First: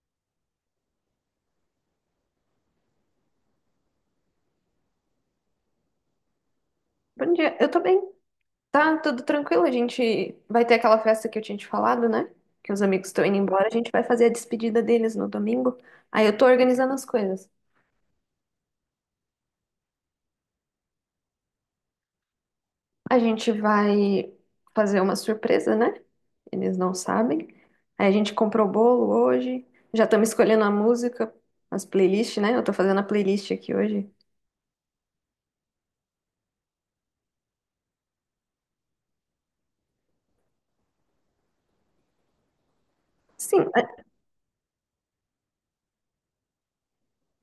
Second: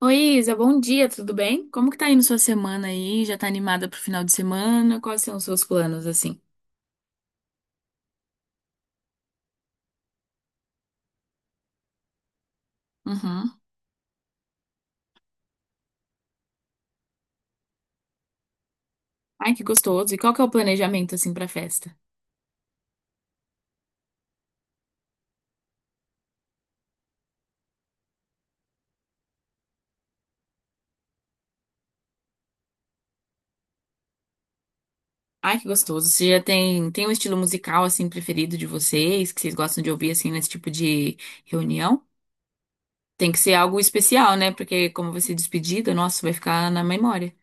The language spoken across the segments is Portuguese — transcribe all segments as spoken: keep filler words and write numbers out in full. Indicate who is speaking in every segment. Speaker 1: Oi, Isa, bom dia, tudo bem? Como que tá indo sua semana aí? Já tá animada pro final de semana? Quais são os seus planos, assim?
Speaker 2: Bom dia, eu tô bem. Tá tudo tranquilo, a gente vai ter aquela festa que eu tinha te falado, né? Que os amigos estão indo
Speaker 1: Uhum.
Speaker 2: embora, a gente vai fazer a despedida deles no domingo. Aí eu tô organizando as coisas.
Speaker 1: Ai, que gostoso. E qual que é o planejamento, assim, pra festa?
Speaker 2: A gente vai fazer uma surpresa, né? Eles não sabem. Aí a gente comprou o bolo hoje, já estamos escolhendo a música, as playlists, né? Eu tô fazendo a playlist aqui hoje.
Speaker 1: Ai, que gostoso. Você já tem, tem um estilo musical, assim, preferido de vocês, que vocês gostam de ouvir, assim, nesse tipo de reunião? Tem que ser
Speaker 2: Sim,
Speaker 1: algo
Speaker 2: a
Speaker 1: especial, né? Porque como vai ser despedida, nossa, vai ficar na memória.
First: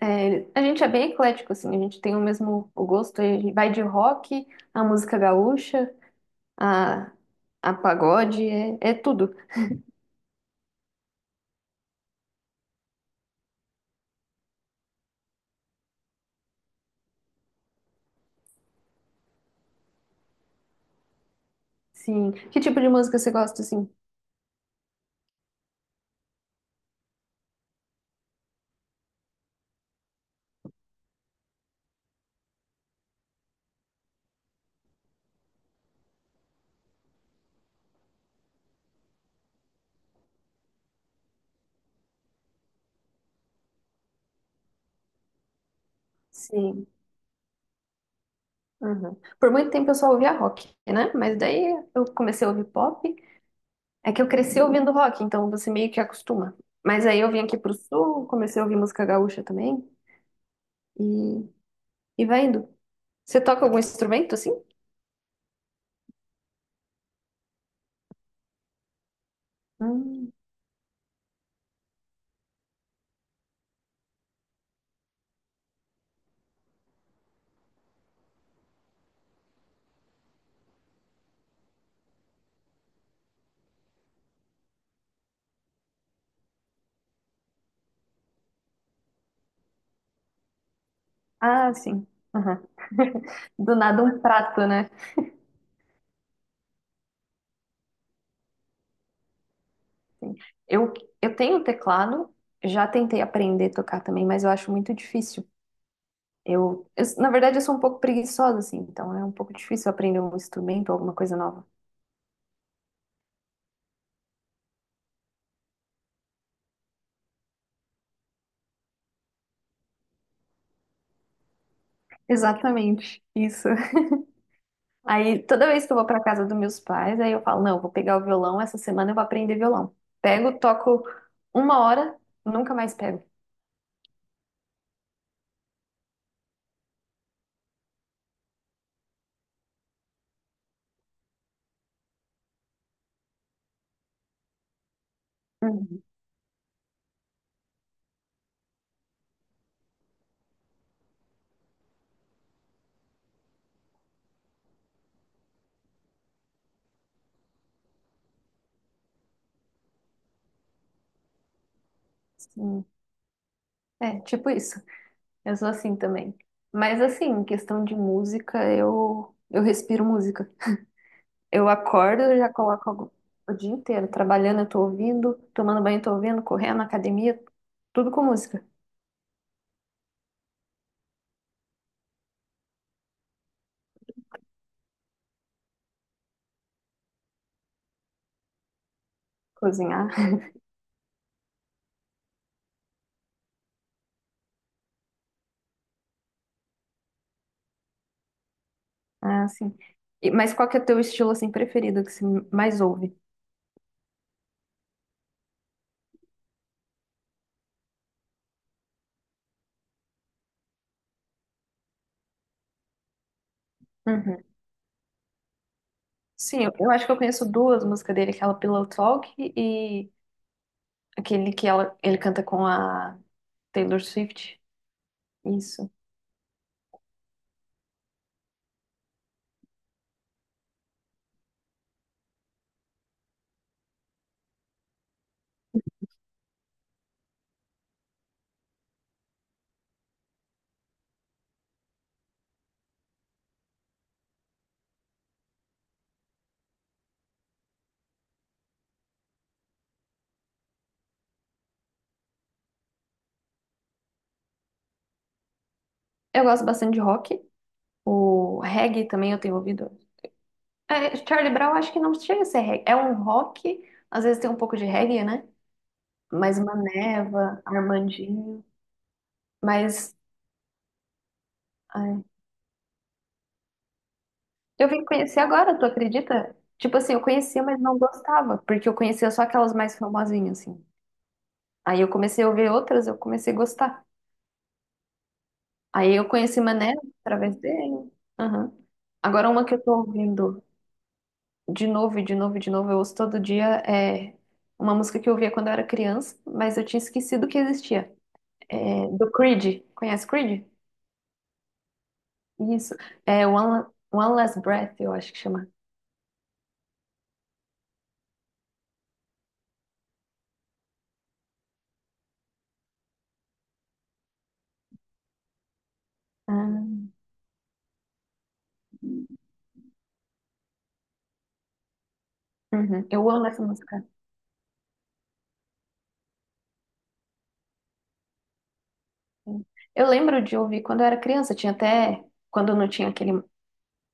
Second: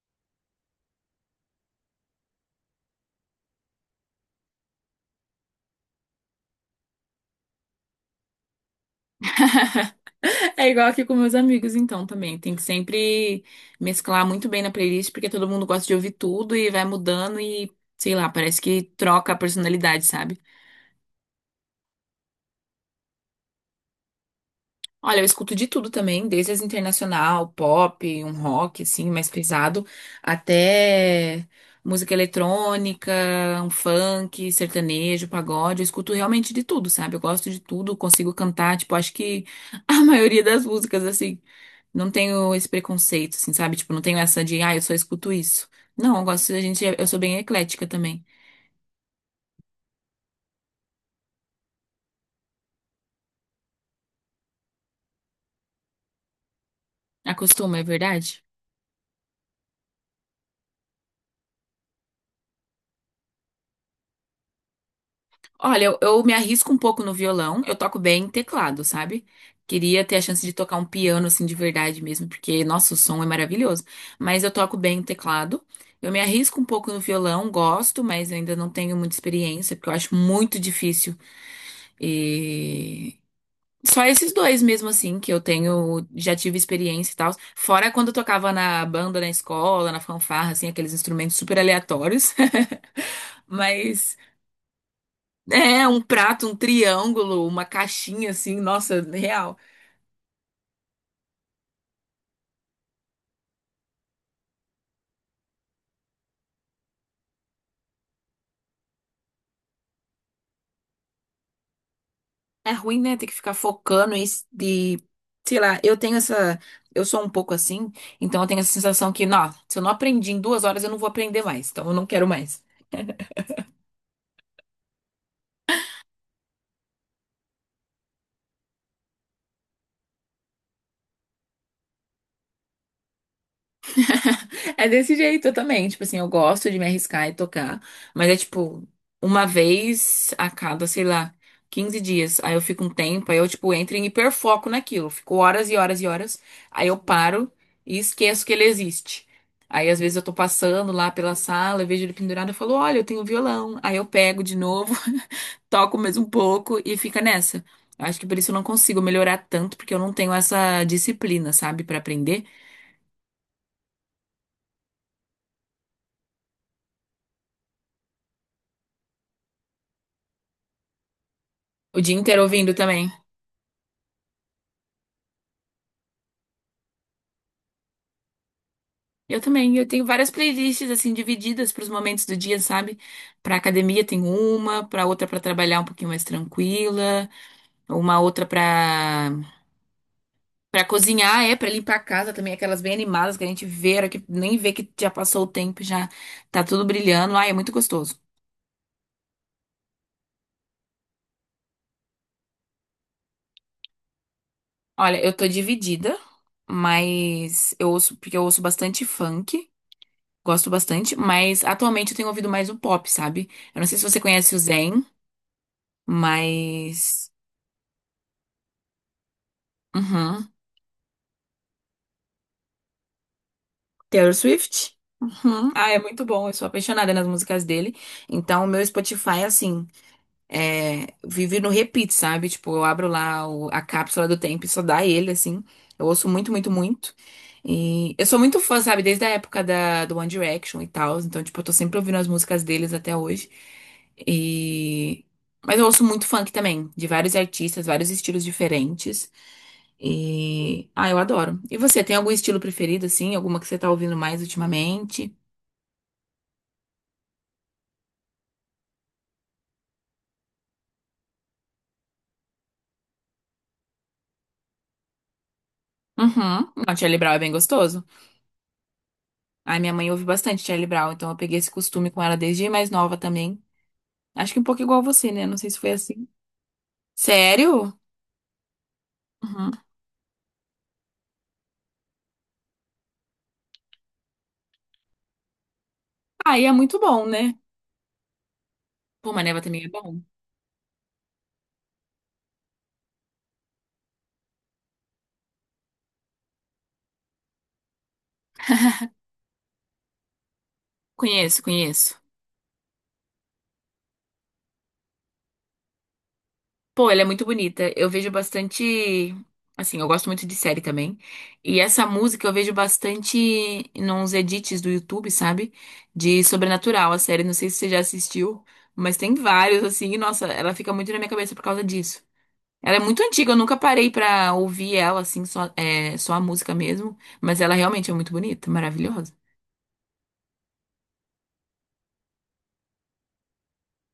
Speaker 2: é, a gente é bem eclético, assim, a gente tem o mesmo o gosto, a gente vai de rock, a música gaúcha, a, a pagode, é, é tudo.
Speaker 1: É igual aqui com meus amigos, então, também. Tem que sempre mesclar muito bem na playlist, porque todo mundo gosta de ouvir tudo e vai mudando e, sei lá, parece que troca a personalidade, sabe?
Speaker 2: Sim. Que tipo de música você gosta, assim?
Speaker 1: Olha, eu escuto de tudo também, desde as internacional, pop, um rock assim, mais pesado, até música eletrônica, um funk, sertanejo, pagode. Eu escuto realmente de tudo, sabe? Eu gosto de tudo, consigo cantar, tipo, acho que a maioria das músicas assim, não tenho esse preconceito, assim, sabe? Tipo, não tenho essa de, ah, eu só escuto isso. Não, eu gosto. A gente,
Speaker 2: Sim.
Speaker 1: eu sou bem eclética também.
Speaker 2: Uhum. Por muito tempo eu só ouvia rock, né? Mas daí eu comecei a ouvir pop. É que eu cresci ouvindo rock, então você meio que acostuma. Mas aí eu vim aqui pro
Speaker 1: Acostuma, é
Speaker 2: sul,
Speaker 1: verdade?
Speaker 2: comecei a ouvir música gaúcha também. E, e vai indo. Você toca algum instrumento, assim?
Speaker 1: Olha, eu, eu me arrisco um pouco no violão, eu toco bem teclado, sabe? Queria ter a
Speaker 2: Hum.
Speaker 1: chance de tocar um piano assim de verdade mesmo, porque nossa, o som é maravilhoso. Mas eu toco bem o teclado. Eu me arrisco um pouco no violão, gosto, mas eu ainda não tenho muita experiência, porque eu acho muito difícil. E só esses dois mesmo assim que eu tenho, já tive experiência e tal. Fora quando eu tocava na banda, na escola, na fanfarra, assim, aqueles instrumentos super
Speaker 2: Ah, sim.
Speaker 1: aleatórios.
Speaker 2: Aham. Do nada
Speaker 1: Mas
Speaker 2: um prato, né?
Speaker 1: é, um prato, um triângulo, uma caixinha assim, nossa, real.
Speaker 2: Eu, eu tenho um teclado, já tentei aprender a tocar também, mas eu acho muito difícil. Eu, eu, na verdade, eu sou um pouco preguiçosa, assim, então é um pouco difícil aprender um instrumento ou alguma coisa nova.
Speaker 1: É ruim, né, ter que ficar focando isso de, sei lá, eu tenho essa, eu sou um pouco assim, então eu tenho essa sensação que, não, se eu não aprendi em duas horas, eu não vou aprender mais, então eu não quero mais.
Speaker 2: Exatamente, isso. Aí, toda vez que eu vou para casa dos meus pais, aí eu falo, não, eu vou pegar o violão, essa semana eu vou aprender violão. Pego, toco uma hora, nunca mais pego.
Speaker 1: É desse jeito, eu também. Tipo assim, eu gosto de me arriscar e tocar, mas é tipo, uma vez a cada, sei lá, quinze dias. Aí eu fico um tempo, aí eu, tipo, entro em hiperfoco naquilo. Fico horas e horas
Speaker 2: Uhum.
Speaker 1: e horas. Aí eu paro e esqueço que ele existe. Aí às vezes eu tô passando lá pela sala, eu vejo ele pendurado, e falo, olha, eu tenho violão. Aí eu pego de novo, toco mais um pouco e fica nessa. Acho que por isso eu não consigo melhorar tanto, porque eu não tenho essa disciplina, sabe, pra aprender.
Speaker 2: Sim. É, tipo isso. Eu sou assim também. Mas assim, em questão de música, eu eu respiro música. Eu
Speaker 1: O dia
Speaker 2: acordo, eu
Speaker 1: inteiro
Speaker 2: já
Speaker 1: ouvindo
Speaker 2: coloco
Speaker 1: também.
Speaker 2: algo- o dia inteiro trabalhando, eu tô ouvindo, tomando banho, eu tô ouvindo, correndo, academia, tudo com música.
Speaker 1: Eu também, eu tenho várias playlists assim divididas para os momentos do dia, sabe? Para academia tem uma, para outra para trabalhar um pouquinho mais tranquila, uma outra para
Speaker 2: Cozinhar,
Speaker 1: para cozinhar, é para limpar a casa também, aquelas bem animadas que a gente vê, a hora que nem vê que já passou o tempo, e já tá tudo brilhando. Ai, é muito gostoso.
Speaker 2: ah, sim. E- mas qual que é o teu estilo assim preferido que você mais ouve?
Speaker 1: Olha, eu tô dividida, mas eu ouço porque eu ouço bastante funk, gosto bastante, mas atualmente eu tenho ouvido mais o pop, sabe? Eu não sei se você
Speaker 2: Uhum.
Speaker 1: conhece o Zayn,
Speaker 2: Sim, eu, eu acho que eu
Speaker 1: mas
Speaker 2: conheço duas músicas dele, aquela Pillow Talk e
Speaker 1: Uhum.
Speaker 2: aquele que ela, ele canta com a Taylor
Speaker 1: Taylor
Speaker 2: Swift.
Speaker 1: Swift? Uhum.
Speaker 2: Isso.
Speaker 1: Ah, é muito bom. Eu sou apaixonada nas músicas dele. Então, o meu Spotify, assim, é, vive no repeat, sabe? Tipo, eu abro lá o- a cápsula do tempo e só dá ele, assim. Eu ouço muito, muito, muito. E eu sou muito fã, sabe? Desde a época da, do One Direction e tal. Então, tipo, eu tô sempre ouvindo as músicas deles até hoje. E... Mas eu ouço muito funk também, de vários artistas, vários estilos diferentes. E. Ah, eu adoro. E você, tem algum estilo preferido, assim? Alguma que você tá ouvindo mais ultimamente?
Speaker 2: Eu gosto bastante de rock. O reggae também eu tenho ouvido. É, Charlie Brown acho que não chega a ser reggae. É um rock, às vezes tem um pouco de reggae, né? Mais
Speaker 1: Uhum.
Speaker 2: uma
Speaker 1: Não, Charlie Brown é bem
Speaker 2: Neva,
Speaker 1: gostoso.
Speaker 2: Armandinho.
Speaker 1: Ai, minha mãe
Speaker 2: Mas
Speaker 1: ouve bastante Charlie Brown, então eu peguei esse costume com
Speaker 2: ai,
Speaker 1: ela desde mais nova também. Acho que um pouco
Speaker 2: eu
Speaker 1: igual
Speaker 2: vim
Speaker 1: você,
Speaker 2: conhecer
Speaker 1: né? Não sei
Speaker 2: agora,
Speaker 1: se
Speaker 2: tu
Speaker 1: foi assim.
Speaker 2: acredita? Tipo assim, eu conhecia, mas
Speaker 1: Sério?
Speaker 2: não gostava, porque eu conhecia só
Speaker 1: Uhum.
Speaker 2: aquelas mais famosinhas, assim. Aí eu comecei a ouvir outras, eu comecei a gostar. Aí eu conheci
Speaker 1: Aí é
Speaker 2: Mané
Speaker 1: muito bom, né?
Speaker 2: através dele. Aham.
Speaker 1: Pô,
Speaker 2: Agora
Speaker 1: Maneva
Speaker 2: uma que eu
Speaker 1: também é
Speaker 2: tô
Speaker 1: bom.
Speaker 2: ouvindo de novo, e de novo, e de novo, eu ouço todo dia é uma música que eu ouvia quando eu era criança, mas eu tinha esquecido que existia. É do Creed. Conhece Creed?
Speaker 1: Conheço, conheço.
Speaker 2: Isso. É One, One Last Breath, eu acho que chama.
Speaker 1: Pô, ela é muito bonita. Eu vejo bastante. Assim, eu gosto muito de série também. E essa música eu vejo bastante nos edits do YouTube, sabe? De
Speaker 2: Ah,
Speaker 1: Sobrenatural, a série. Não sei se você já assistiu, mas tem vários, assim. E, nossa, ela fica muito na minha cabeça por causa disso. Ela é
Speaker 2: uhum.
Speaker 1: muito
Speaker 2: Eu amo
Speaker 1: antiga, eu
Speaker 2: essa
Speaker 1: nunca
Speaker 2: música.
Speaker 1: parei pra ouvir ela, assim, só, é, só a música mesmo. Mas ela realmente é muito bonita, maravilhosa.
Speaker 2: Eu lembro de ouvir quando eu era criança, tinha até quando não tinha aquele,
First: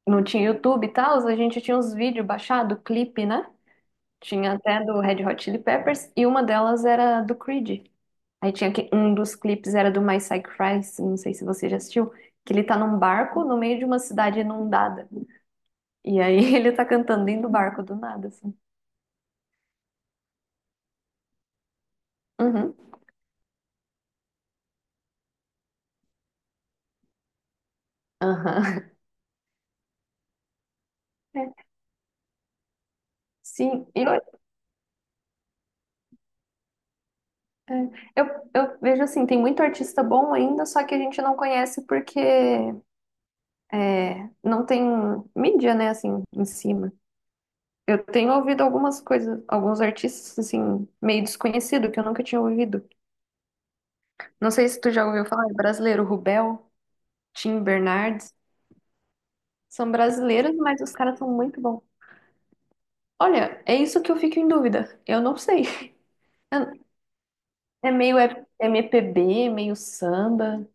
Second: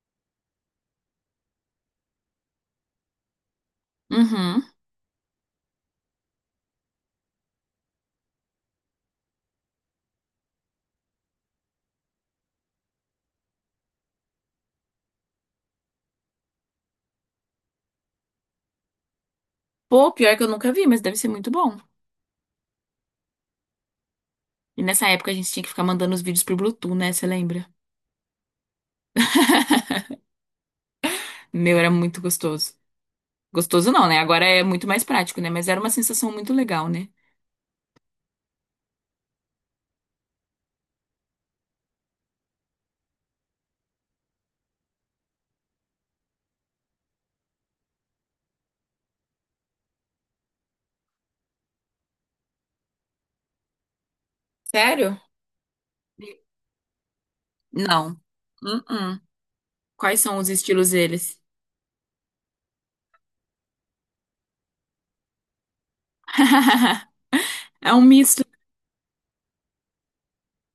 Speaker 2: não tinha YouTube e tal, a gente tinha uns vídeos baixados, clipe, né? Tinha
Speaker 1: Uhum.
Speaker 2: até do Red Hot Chili Peppers e uma delas era do Creed. Aí tinha que um dos clipes era do My Psych Crisis, não sei se você já assistiu, que ele tá num barco no meio de uma cidade inundada. E aí ele tá cantando dentro do barco do nada, assim.
Speaker 1: Pô, pior que eu nunca vi, mas deve ser muito bom.
Speaker 2: Uhum.
Speaker 1: E nessa época a gente tinha que ficar mandando os vídeos pro Bluetooth, né? Você lembra?
Speaker 2: Aham. É.
Speaker 1: Meu, era muito gostoso.
Speaker 2: Sim,
Speaker 1: Gostoso
Speaker 2: e
Speaker 1: não, né?
Speaker 2: eu,
Speaker 1: Agora é muito mais prático, né? Mas era uma sensação muito legal, né?
Speaker 2: É, Eu, eu vejo assim, tem muito artista bom ainda, só que a gente não conhece porque é, não tem mídia, né, assim, em cima. Eu tenho ouvido algumas coisas, alguns artistas, assim, meio desconhecido, que eu nunca tinha ouvido. Não sei se tu já
Speaker 1: Sério?
Speaker 2: ouviu falar, é brasileiro, Rubel, Tim
Speaker 1: Não.
Speaker 2: Bernardes.
Speaker 1: Uh-uh.
Speaker 2: São
Speaker 1: Quais são os
Speaker 2: brasileiros, mas
Speaker 1: estilos
Speaker 2: os caras são
Speaker 1: deles?
Speaker 2: muito bons. Olha, é isso que eu fico em dúvida. Eu não sei. É é
Speaker 1: É um
Speaker 2: meio
Speaker 1: misto.
Speaker 2: M P B, meio samba,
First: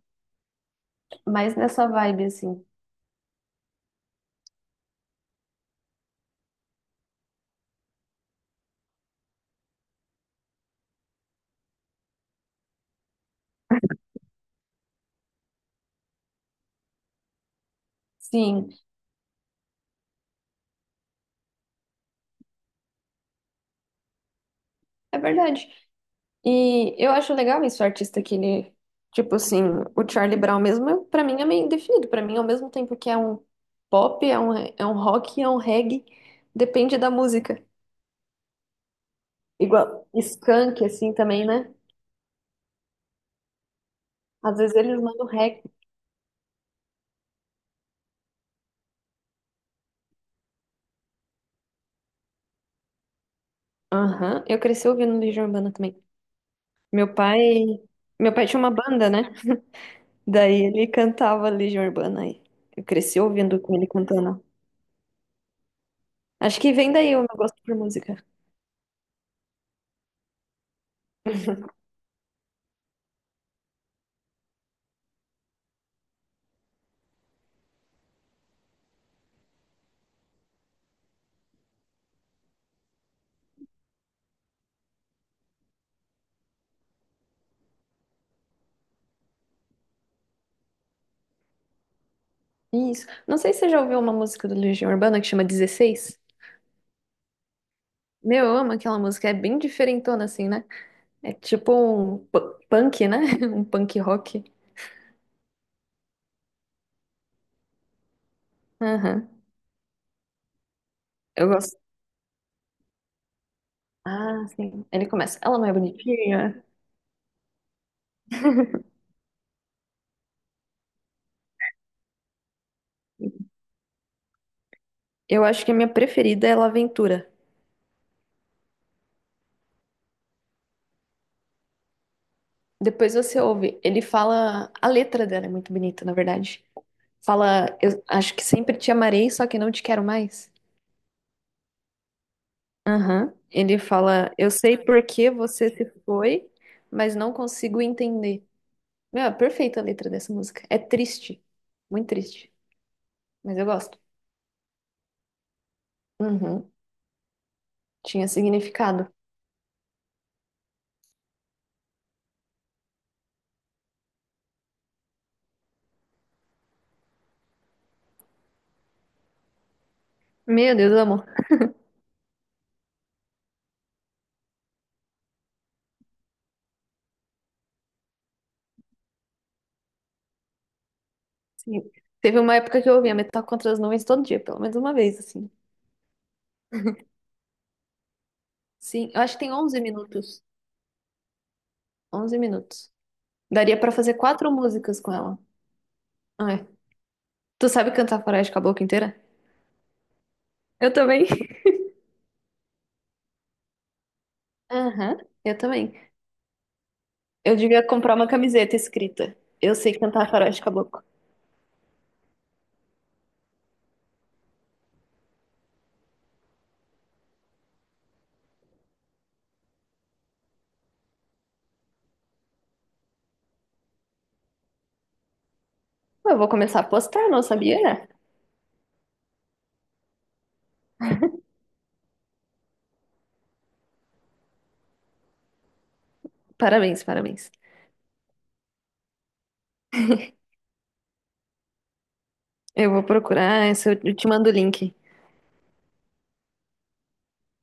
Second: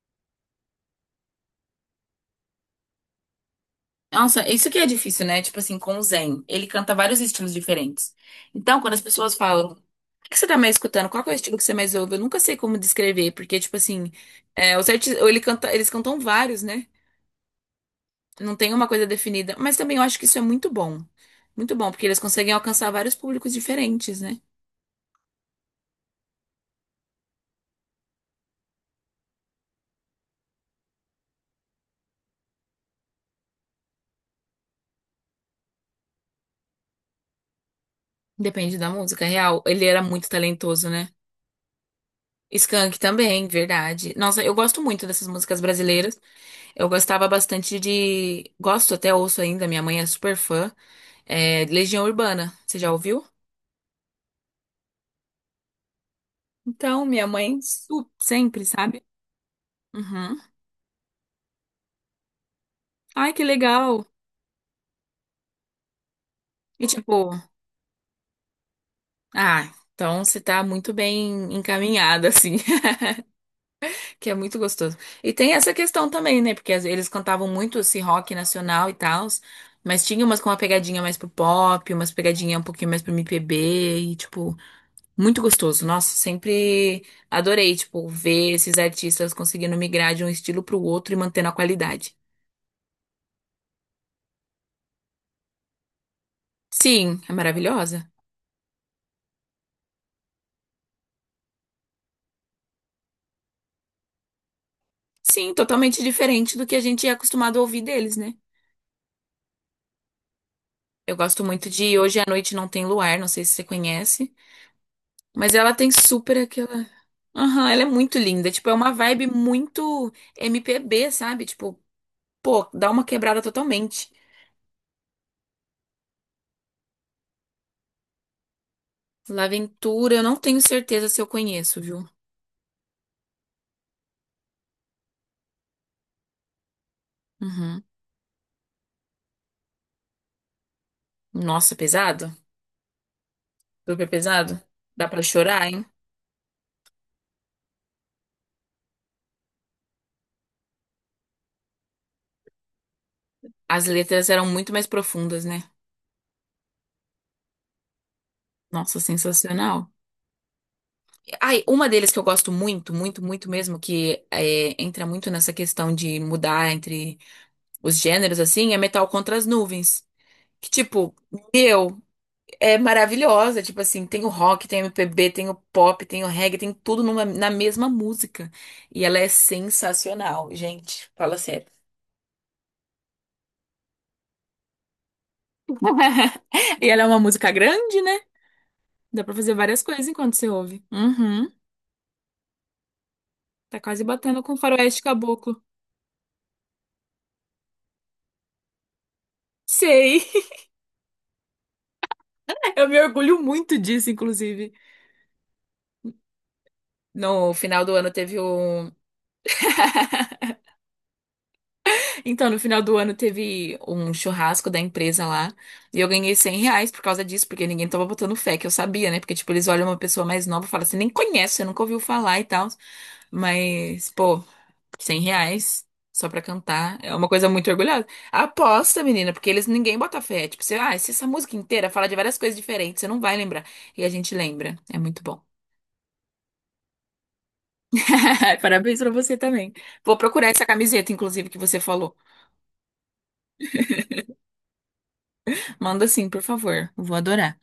Speaker 2: mais nessa vibe, assim.
Speaker 1: Nossa, isso que é difícil, né? Tipo assim, com o Zen. Ele canta vários estilos diferentes. Então, quando as pessoas falam, o que que você tá mais escutando? Qual que é o estilo que você mais ouve? Eu nunca sei como descrever, porque, tipo assim, é, os arti- ou ele canta, eles cantam vários, né? Não
Speaker 2: Sim,
Speaker 1: tem uma coisa definida. Mas também eu acho que isso é muito bom. Muito bom, porque eles conseguem alcançar vários públicos diferentes, né?
Speaker 2: é verdade. E eu acho legal isso, o artista que ele, tipo assim, o Charlie Brown mesmo, eu- pra mim é meio definido, pra mim ao mesmo tempo que é um pop, é um, é um rock, é um reggae, depende da música.
Speaker 1: Depende da música. É real, ele era
Speaker 2: Igual
Speaker 1: muito
Speaker 2: Skank,
Speaker 1: talentoso, né?
Speaker 2: assim, também, né?
Speaker 1: Skank também, verdade. Nossa, eu
Speaker 2: Às vezes
Speaker 1: gosto
Speaker 2: eles
Speaker 1: muito
Speaker 2: mandam
Speaker 1: dessas músicas
Speaker 2: reggae.
Speaker 1: brasileiras. Eu gostava bastante de. Gosto, até ouço ainda, minha mãe é super fã. É Legião Urbana. Você já ouviu?
Speaker 2: Aham, eu cresci ouvindo Legião Urbana também.
Speaker 1: Então,
Speaker 2: Meu
Speaker 1: minha
Speaker 2: pai,
Speaker 1: mãe su-
Speaker 2: meu pai tinha
Speaker 1: sempre,
Speaker 2: uma
Speaker 1: sabe?
Speaker 2: banda, né?
Speaker 1: Uhum.
Speaker 2: Daí ele cantava Legião Urbana aí. Eu cresci
Speaker 1: Ai, que
Speaker 2: ouvindo com ele
Speaker 1: legal.
Speaker 2: cantando. Acho que
Speaker 1: E
Speaker 2: vem
Speaker 1: tipo,
Speaker 2: daí o meu gosto por música.
Speaker 1: ah, então você tá muito bem encaminhada, assim. Que é muito gostoso. E tem essa questão também, né? Porque às- eles cantavam muito esse rock nacional e tal, mas tinha umas com uma pegadinha mais pro pop, umas pegadinha um pouquinho mais pro M P B, e, tipo, muito gostoso. Nossa, sempre adorei, tipo, ver esses artistas conseguindo migrar de um estilo pro outro e mantendo a qualidade.
Speaker 2: Isso. Não sei se você já ouviu uma música do Legião Urbana que chama dezesseis.
Speaker 1: Sim, é maravilhosa.
Speaker 2: Meu, eu amo aquela música, é bem diferentona assim, né? É tipo um pu- punk, né? Um punk rock.
Speaker 1: Sim, totalmente diferente do que a gente é acostumado a ouvir deles, né?
Speaker 2: Aham.
Speaker 1: Eu gosto
Speaker 2: Eu
Speaker 1: muito
Speaker 2: gosto.
Speaker 1: de Hoje à Noite Não Tem Luar, não sei se você conhece.
Speaker 2: Ah, sim. Ele começa.
Speaker 1: Mas
Speaker 2: Ela não
Speaker 1: ela
Speaker 2: é
Speaker 1: tem super
Speaker 2: bonitinha?
Speaker 1: aquela. Aham, ela é muito linda. Tipo, é uma vibe muito M P B, sabe? Tipo, pô, dá uma quebrada totalmente.
Speaker 2: Eu acho que a minha preferida é La Aventura.
Speaker 1: Laventura, eu não tenho certeza se eu conheço, viu?
Speaker 2: Depois você ouve. Ele fala. A letra dela é muito bonita, na verdade. Fala,
Speaker 1: Uhum.
Speaker 2: eu acho que sempre te amarei, só que não te quero mais.
Speaker 1: Nossa, pesado?
Speaker 2: Aham. Ele
Speaker 1: Super
Speaker 2: fala, eu
Speaker 1: pesado?
Speaker 2: sei por
Speaker 1: Dá pra
Speaker 2: que
Speaker 1: chorar,
Speaker 2: você
Speaker 1: hein?
Speaker 2: se foi, mas não consigo entender. Meu, é perfeita a letra dessa música. É triste, muito triste, mas eu
Speaker 1: As
Speaker 2: gosto.
Speaker 1: letras eram muito mais profundas, né?
Speaker 2: Uhum. Tinha
Speaker 1: Nossa,
Speaker 2: significado.
Speaker 1: sensacional. Ai, uma deles que eu gosto muito, muito, muito mesmo, que é, entra muito nessa questão de mudar entre os gêneros, assim, é Metal contra as Nuvens. Que,
Speaker 2: Meu Deus, eu
Speaker 1: tipo,
Speaker 2: amo.
Speaker 1: meu, é maravilhosa. Tipo assim, tem o rock, tem o M P B, tem o pop, tem o reggae, tem tudo numa- na mesma música. E ela é sensacional, gente. Fala sério.
Speaker 2: Sim. Teve uma época que eu ouvia Metal Contra as Nuvens todo dia, pelo menos uma vez, assim.
Speaker 1: E ela é uma música grande, né?
Speaker 2: Sim, eu
Speaker 1: Dá
Speaker 2: acho
Speaker 1: pra
Speaker 2: que tem
Speaker 1: fazer
Speaker 2: onze
Speaker 1: várias coisas enquanto
Speaker 2: minutos.
Speaker 1: você ouve. Uhum.
Speaker 2: Onze minutos.
Speaker 1: Tá
Speaker 2: Daria pra
Speaker 1: quase
Speaker 2: fazer
Speaker 1: batendo
Speaker 2: quatro
Speaker 1: com
Speaker 2: músicas
Speaker 1: Faroeste
Speaker 2: com ela.
Speaker 1: Caboclo.
Speaker 2: Ah, é. Tu sabe cantar Faroeste com a boca inteira?
Speaker 1: Sei.
Speaker 2: Eu também.
Speaker 1: Eu me orgulho muito disso, inclusive.
Speaker 2: Aham, eu também.
Speaker 1: No
Speaker 2: Eu devia
Speaker 1: final do ano
Speaker 2: comprar uma
Speaker 1: teve
Speaker 2: camiseta
Speaker 1: um.
Speaker 2: escrita. Eu sei cantar Faroeste Caboclo.
Speaker 1: Então, no final do ano teve um churrasco da empresa lá e eu ganhei cem reais por causa disso, porque ninguém tava botando fé, que eu sabia, né? Porque, tipo, eles olham uma pessoa mais nova e falam assim, nem conhece, você nunca ouviu falar e tal. Mas, pô, cem reais só
Speaker 2: Eu
Speaker 1: pra
Speaker 2: vou começar a
Speaker 1: cantar é uma
Speaker 2: postar, não
Speaker 1: coisa muito
Speaker 2: sabia?
Speaker 1: orgulhosa. Aposta, menina, porque eles ninguém bota fé. Tipo, você, ah, se essa música inteira fala de várias coisas diferentes, você não vai lembrar. E a gente lembra. É muito bom.
Speaker 2: Parabéns, parabéns.
Speaker 1: Parabéns pra você também. Vou procurar essa camiseta, inclusive, que você falou.
Speaker 2: Eu vou procurar, esse eu eu te mando o link.
Speaker 1: Manda sim, por favor. Eu vou adorar.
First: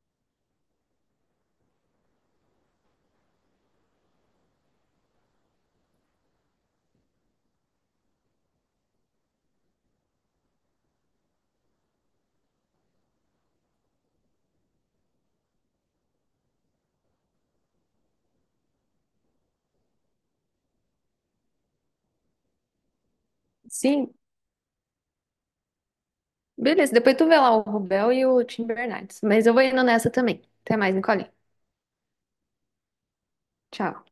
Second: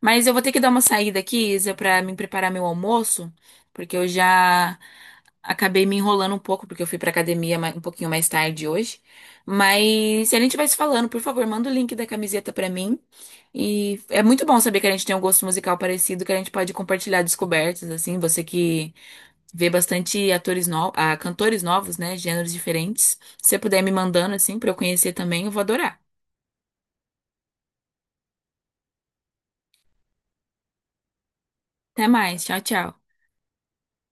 Speaker 1: Mas eu vou ter que dar uma saída aqui, Isa, pra me preparar meu almoço, porque eu já acabei me enrolando um pouco, porque eu fui pra academia ma- um pouquinho mais tarde hoje. Mas se a gente vai se falando, por favor, manda o link da camiseta pra mim. E é muito bom saber que a gente tem um gosto musical parecido, que a gente pode compartilhar descobertas, assim, você que vê bastante atores novos, ah, cantores novos, né, gêneros diferentes. Se você puder me
Speaker 2: Sim,
Speaker 1: mandando, assim, pra eu conhecer também, eu vou adorar.
Speaker 2: beleza. Depois tu vê lá o Rubel e o Tim Bernardes. Mas eu vou indo nessa também. Até mais, Nicole.
Speaker 1: Até mais, tchau, tchau.
Speaker 2: Tchau.